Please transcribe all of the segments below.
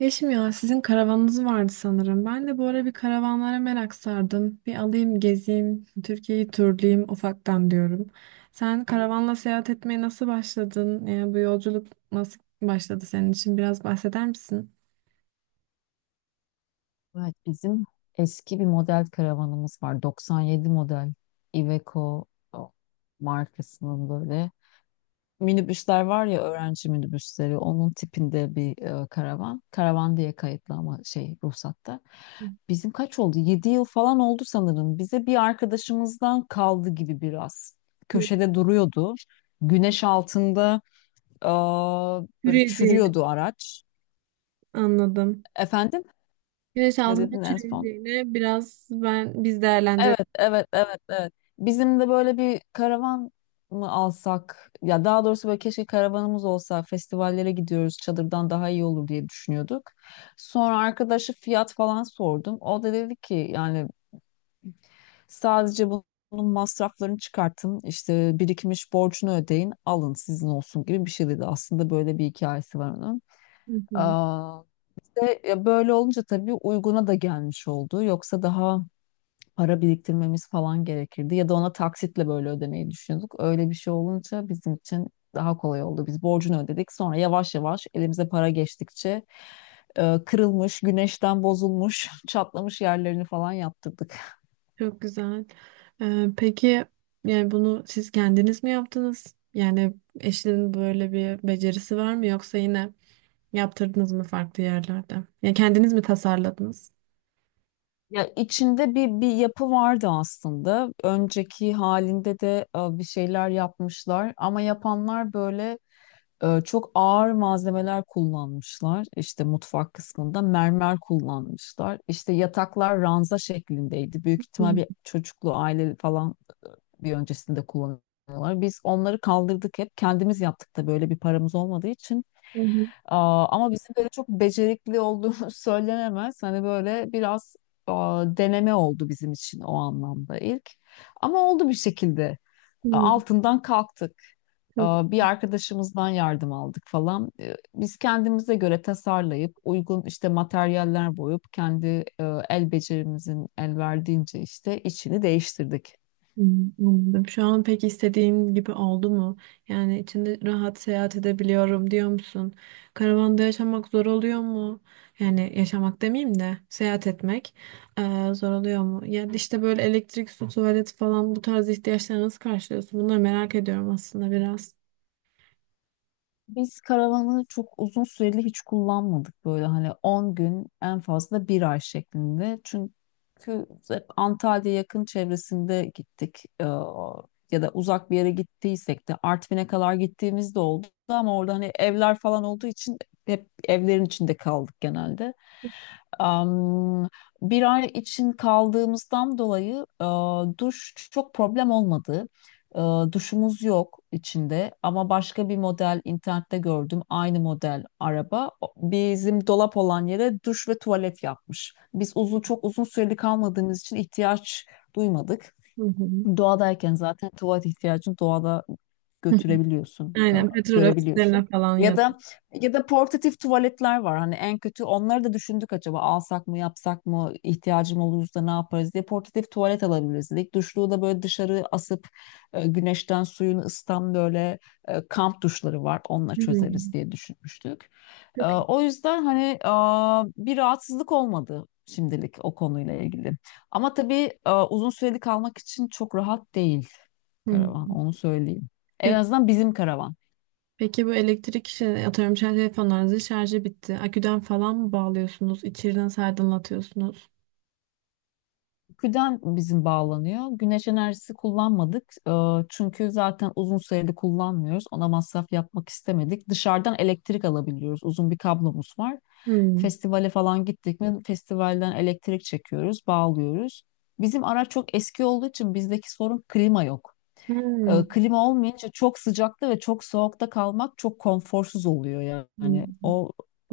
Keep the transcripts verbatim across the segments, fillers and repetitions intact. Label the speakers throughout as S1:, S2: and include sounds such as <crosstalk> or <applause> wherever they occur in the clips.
S1: Yeşim ya sizin karavanınız vardı sanırım. Ben de bu ara bir karavanlara merak sardım. Bir alayım gezeyim, Türkiye'yi turlayayım ufaktan diyorum. Sen karavanla seyahat etmeye nasıl başladın? Yani bu yolculuk nasıl başladı senin için? Biraz bahseder misin?
S2: Evet, bizim eski bir model karavanımız var. doksan yedi model Iveco o, markasının böyle minibüsler var ya öğrenci minibüsleri onun tipinde bir e, karavan. Karavan diye kayıtlı ama şey ruhsatta. Bizim kaç oldu? Yedi yıl falan oldu sanırım. Bize bir arkadaşımızdan kaldı gibi biraz.
S1: Hı,
S2: Köşede duruyordu. Güneş altında e, böyle
S1: Çürüyeceğini
S2: çürüyordu araç.
S1: anladım.
S2: Efendim?
S1: Güneş
S2: Ne
S1: altında
S2: dedin en son?
S1: çürüyeceğini biraz ben biz değerlendirelim.
S2: Evet, evet, evet, evet. Bizim de böyle bir karavan mı alsak? Ya daha doğrusu böyle keşke karavanımız olsa. Festivallere gidiyoruz. Çadırdan daha iyi olur diye düşünüyorduk. Sonra arkadaşı fiyat falan sordum. O da dedi ki yani sadece bunun masraflarını çıkartın. İşte birikmiş borcunu ödeyin. Alın sizin olsun gibi bir şey dedi. Aslında böyle bir hikayesi var onun. Aa, işte, ya böyle olunca tabii uyguna da gelmiş oldu. Yoksa daha para biriktirmemiz falan gerekirdi. Ya da ona taksitle böyle ödemeyi düşündük. Öyle bir şey olunca bizim için daha kolay oldu. Biz borcunu ödedik. Sonra yavaş yavaş elimize para geçtikçe e, kırılmış, güneşten bozulmuş, <laughs> çatlamış yerlerini falan yaptırdık.
S1: Çok güzel. Ee, peki yani bunu siz kendiniz mi yaptınız? Yani eşinin böyle bir becerisi var mı yoksa yine yaptırdınız mı farklı yerlerde? Ya kendiniz mi tasarladınız?
S2: Ya içinde bir bir yapı vardı aslında. Önceki halinde de e, bir şeyler yapmışlar ama yapanlar böyle e, çok ağır malzemeler kullanmışlar. İşte mutfak kısmında mermer kullanmışlar. İşte yataklar ranza şeklindeydi. Büyük ihtimal bir
S1: Hı
S2: çocuklu aile falan bir öncesinde kullanıyorlar. Biz onları kaldırdık hep. Kendimiz yaptık da böyle bir paramız olmadığı için.
S1: hı.
S2: Aa, ama bizim böyle çok becerikli olduğumuz <laughs> söylenemez. Hani böyle biraz aa, deneme oldu bizim için o anlamda ilk. Ama oldu bir şekilde. E,
S1: Hı.
S2: altından kalktık. E,
S1: Çok
S2: Bir arkadaşımızdan yardım aldık falan. E, Biz kendimize göre tasarlayıp uygun işte materyaller boyup kendi e, el becerimizin el verdiğince işte içini değiştirdik.
S1: Hmm, anladım. Şu an pek istediğin gibi oldu mu? Yani içinde rahat seyahat edebiliyorum diyor musun? Karavanda yaşamak zor oluyor mu? Yani yaşamak demeyeyim de seyahat etmek eee, zor oluyor mu? Ya işte böyle elektrik, su, tuvalet falan bu tarz ihtiyaçları nasıl karşılıyorsun? Bunları merak ediyorum aslında biraz.
S2: Biz karavanı çok uzun süreli hiç kullanmadık böyle hani on gün en fazla bir ay şeklinde. Çünkü hep Antalya yakın çevresinde gittik. Ee, ya da uzak bir yere gittiysek de Artvin'e kadar gittiğimiz de oldu ama orada hani evler falan olduğu için hep evlerin içinde kaldık genelde. Am, bir ay için kaldığımızdan dolayı e, duş çok problem olmadı. Ee, duşumuz yok içinde ama başka bir model internette gördüm. Aynı model araba O- bizim dolap olan yere duş ve tuvalet yapmış. Biz uzun çok uzun süreli kalmadığımız için ihtiyaç duymadık.
S1: Hı hı.
S2: Doğadayken zaten tuvalet ihtiyacını doğada
S1: <laughs>
S2: götürebiliyorsun, e,
S1: Aynen petrol
S2: görebiliyorsun.
S1: ofislerine falan
S2: Ya
S1: ya.
S2: da ya da portatif tuvaletler var. Hani en kötü onları da düşündük acaba alsak mı, yapsak mı, ihtiyacım olursa ne yaparız diye portatif tuvalet alabiliriz dedik. Duşluğu da böyle dışarı asıp e, güneşten suyunu ısıtan böyle e, kamp duşları var. Onunla çözeriz
S1: Hmm,
S2: diye düşünmüştük. E,
S1: çok iyi.
S2: O yüzden hani e, bir rahatsızlık olmadı şimdilik o konuyla ilgili. Ama tabii e, uzun süreli kalmak için çok rahat değil karavan,
S1: Hmm.
S2: onu söyleyeyim. En azından bizim karavan.
S1: Peki bu elektrik işi atıyorum şarj telefonlarınızın şarjı bitti. Aküden falan mı bağlıyorsunuz? İçeriden nasıl aydınlatıyorsunuz?
S2: Güden bizim bağlanıyor. Güneş enerjisi kullanmadık. E, çünkü zaten uzun süreli kullanmıyoruz. Ona masraf yapmak istemedik. Dışarıdan elektrik alabiliyoruz. Uzun bir kablomuz var.
S1: Hmm.
S2: Festivale falan gittik mi festivalden elektrik çekiyoruz, bağlıyoruz. Bizim araç çok eski olduğu için bizdeki sorun klima yok.
S1: Hmm.
S2: E, klima olmayınca çok sıcakta ve çok soğukta kalmak çok konforsuz oluyor yani.
S1: Hmm.
S2: O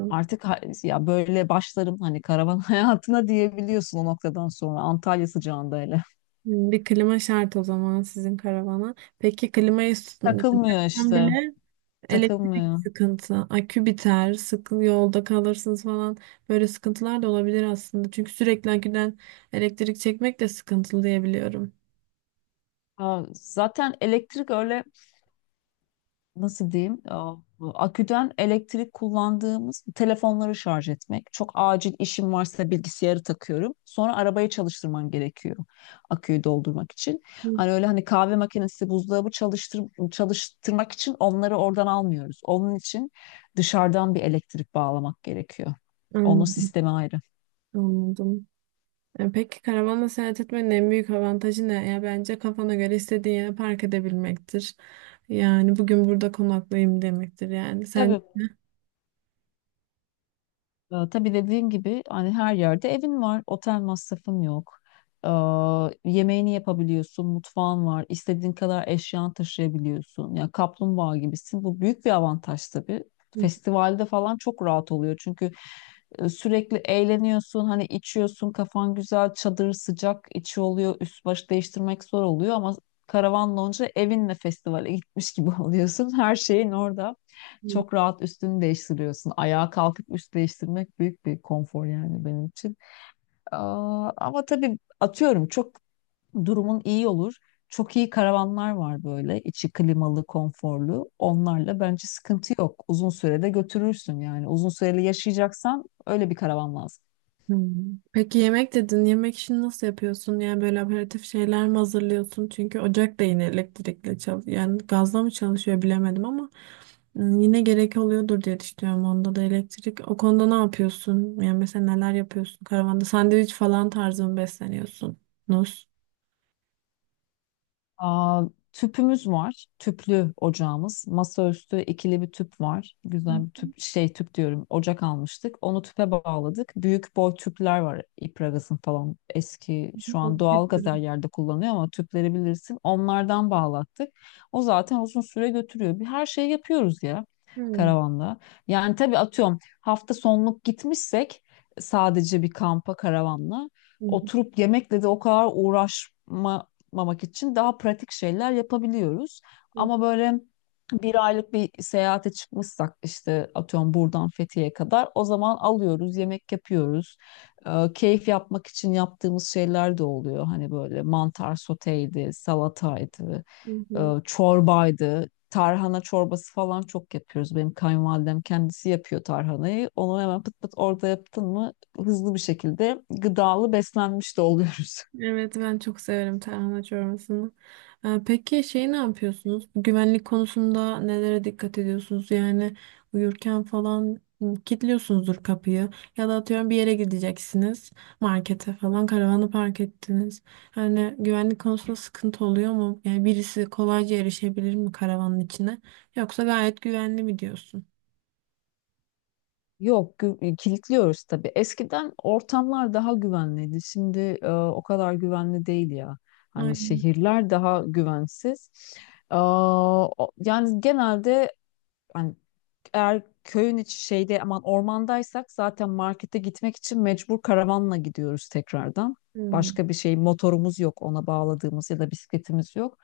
S2: artık ha- ya böyle başlarım hani karavan <laughs> hayatına diyebiliyorsun o noktadan sonra Antalya sıcağında hele.
S1: Hmm, bir klima şart o zaman sizin karavana. Peki klimayı tutun
S2: Takılmıyor işte.
S1: bile elektrik
S2: Takılmıyor.
S1: sıkıntı, akü biter, sıkı yolda kalırsınız falan. Böyle sıkıntılar da olabilir aslında. Çünkü sürekli aküden elektrik çekmek de sıkıntılı diyebiliyorum.
S2: Ha, zaten elektrik öyle nasıl diyeyim Aa, aküden elektrik kullandığımız telefonları şarj etmek. Çok acil işim varsa bilgisayarı takıyorum. Sonra arabayı çalıştırman gerekiyor aküyü doldurmak için. Hani öyle hani kahve makinesi, buzdolabı çalıştır, çalıştırmak için onları oradan almıyoruz. Onun için dışarıdan bir elektrik bağlamak gerekiyor. Onun
S1: Anladım.
S2: sistemi ayrı.
S1: anladım. E, Peki karavanla seyahat etmenin en büyük avantajı ne? Ya bence kafana göre istediğin yere park edebilmektir. Yani bugün burada konaklayayım demektir yani. Sen
S2: Tabii.
S1: <laughs>
S2: Ee, tabii dediğim gibi hani her yerde evin var, otel masrafın yok. Ee, yemeğini yapabiliyorsun, mutfağın var, istediğin kadar eşyan taşıyabiliyorsun. Yani kaplumbağa gibisin. Bu büyük bir avantaj tabii.
S1: Hı
S2: Festivalde falan çok rahat oluyor çünkü e, sürekli eğleniyorsun, hani içiyorsun, kafan güzel, çadır sıcak, içi oluyor, üst baş değiştirmek zor oluyor ama karavan lonca evinle festivale gitmiş gibi <laughs> oluyorsun. Her şeyin orada.
S1: hı.
S2: Çok rahat üstünü değiştiriyorsun. Ayağa kalkıp üst değiştirmek büyük bir konfor yani benim için. Aa, ama tabii atıyorum çok durumun iyi olur. Çok iyi karavanlar var böyle içi klimalı, konforlu. Onlarla bence sıkıntı yok. Uzun sürede götürürsün yani. Uzun süreli yaşayacaksan öyle bir karavan lazım.
S1: Hmm. Peki yemek dedin. Yemek işini nasıl yapıyorsun? Yani böyle aperatif şeyler mi hazırlıyorsun? Çünkü ocak da yine elektrikle çalışıyor. Yani gazla mı çalışıyor bilemedim ama hmm, yine gerek oluyordur diye düşünüyorum. Onda da elektrik. O konuda ne yapıyorsun? Yani mesela neler yapıyorsun karavanda? Sandviç falan tarzı mı besleniyorsunuz?
S2: Aa, tüpümüz var. Tüplü ocağımız. Masaüstü ikili bir tüp var. Güzel bir tüp şey tüp diyorum. Ocak almıştık. Onu tüpe bağladık. Büyük boy tüpler var. İpragaz'ın falan. Eski şu an doğal gaz her yerde kullanıyor ama tüpleri bilirsin. Onlardan bağlattık. O zaten uzun süre götürüyor. Bir her şeyi yapıyoruz ya
S1: Hmm.
S2: karavanda. Yani tabii atıyorum hafta sonluk gitmişsek sadece bir kampa karavanla
S1: Hı hı,
S2: oturup yemekle de o kadar uğraşma yapmamak için daha pratik şeyler yapabiliyoruz.
S1: hı
S2: Ama böyle bir aylık bir seyahate çıkmışsak işte atıyorum buradan Fethiye'ye kadar o zaman alıyoruz, yemek yapıyoruz. Ee, keyif yapmak için yaptığımız şeyler de oluyor. Hani böyle mantar soteydi, salataydı,
S1: hı,
S2: e,
S1: hı.
S2: çorbaydı. Tarhana çorbası falan çok yapıyoruz. Benim kayınvalidem kendisi yapıyor tarhanayı. Onu hemen pıt pıt orada yaptın mı hızlı bir şekilde gıdalı beslenmiş de oluyoruz.
S1: Evet ben çok severim tarhana çorbasını. Ee, Peki şey ne yapıyorsunuz? Güvenlik konusunda nelere dikkat ediyorsunuz? Yani uyurken falan hı, kilitliyorsunuzdur kapıyı ya da atıyorum bir yere gideceksiniz markete falan karavanı park ettiniz. Hani güvenlik konusunda sıkıntı oluyor mu? Yani birisi kolayca erişebilir mi karavanın içine? Yoksa gayet güvenli mi diyorsun?
S2: Yok, gü- e, kilitliyoruz tabii. Eskiden ortamlar daha güvenliydi. Şimdi e, o kadar güvenli değil ya. Hani
S1: Aynen.
S2: şehirler daha güvensiz. Aa, o- yani genelde hani eğer köyün içi şeyde aman ormandaysak zaten markete gitmek için mecbur karavanla gidiyoruz tekrardan.
S1: Hmm.
S2: Başka bir şey motorumuz yok ona bağladığımız ya da bisikletimiz yok.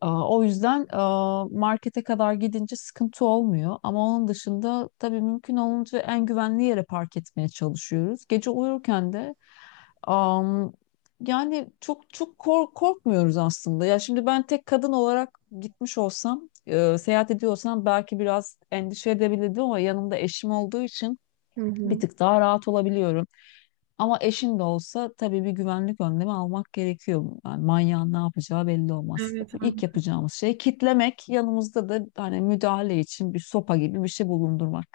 S2: Aa, O yüzden aa, markete kadar gidince sıkıntı olmuyor. Ama onun dışında tabii mümkün olunca en güvenli yere park etmeye çalışıyoruz. Gece uyurken de am, yani çok çok kork- korkmuyoruz aslında. Ya şimdi ben tek kadın olarak gitmiş olsam, e, seyahat ediyorsam belki biraz endişe edebilirdim ama yanımda eşim olduğu için
S1: Hı
S2: bir
S1: hı.
S2: tık daha rahat olabiliyorum. Ama eşin de olsa tabii bir güvenlik önlemi almak gerekiyor. Yani manyağın ne yapacağı belli olmaz. İşte
S1: Evet,
S2: İlk yapacağımız şey kitlemek, yanımızda da hani müdahale için bir sopa gibi bir şey bulundurmak.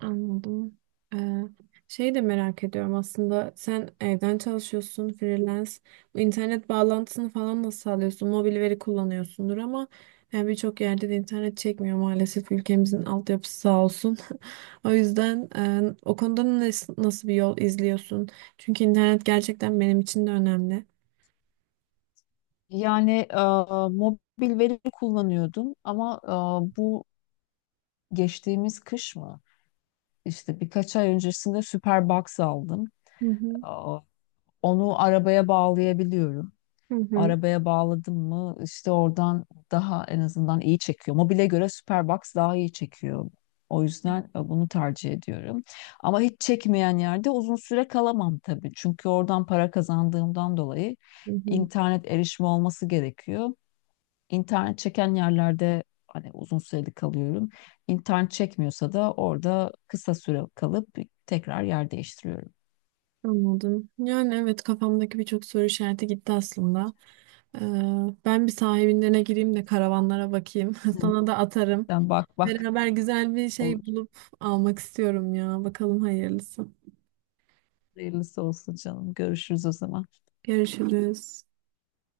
S1: anladım. Ee, şey de merak ediyorum aslında. Sen evden çalışıyorsun, freelance. Bu internet bağlantısını falan nasıl sağlıyorsun? Mobil veri kullanıyorsundur ama yani birçok yerde de internet çekmiyor maalesef. Ülkemizin altyapısı sağ olsun. <laughs> O yüzden e, o konuda nas- nasıl bir yol izliyorsun? Çünkü internet gerçekten benim için de önemli.
S2: Yani e, mobil veri kullanıyordum ama e, bu geçtiğimiz kış mı? İşte birkaç ay öncesinde Superbox aldım.
S1: Hı hı.
S2: E, onu arabaya bağlayabiliyorum.
S1: Hı hı.
S2: Arabaya bağladım mı işte oradan daha en azından iyi çekiyor. Mobile göre Superbox daha iyi çekiyor. O yüzden e, bunu tercih ediyorum. Ama hiç çekmeyen yerde uzun süre kalamam tabii. Çünkü oradan para kazandığımdan dolayı
S1: Hı hı.
S2: internet erişimi olması gerekiyor. İnternet çeken yerlerde hani uzun süreli kalıyorum. İnternet çekmiyorsa da orada kısa süre kalıp tekrar yer değiştiriyorum.
S1: Anladım. Yani evet kafamdaki birçok soru işareti gitti aslında. Ee, Ben bir sahibinlerine gireyim de karavanlara bakayım. <laughs>
S2: Hı.
S1: Sana da atarım.
S2: Sen bak bak
S1: Beraber güzel bir
S2: olur.
S1: şey bulup almak istiyorum ya. Bakalım hayırlısı.
S2: Hayırlısı olsun canım. Görüşürüz o zaman.
S1: Görüşürüz.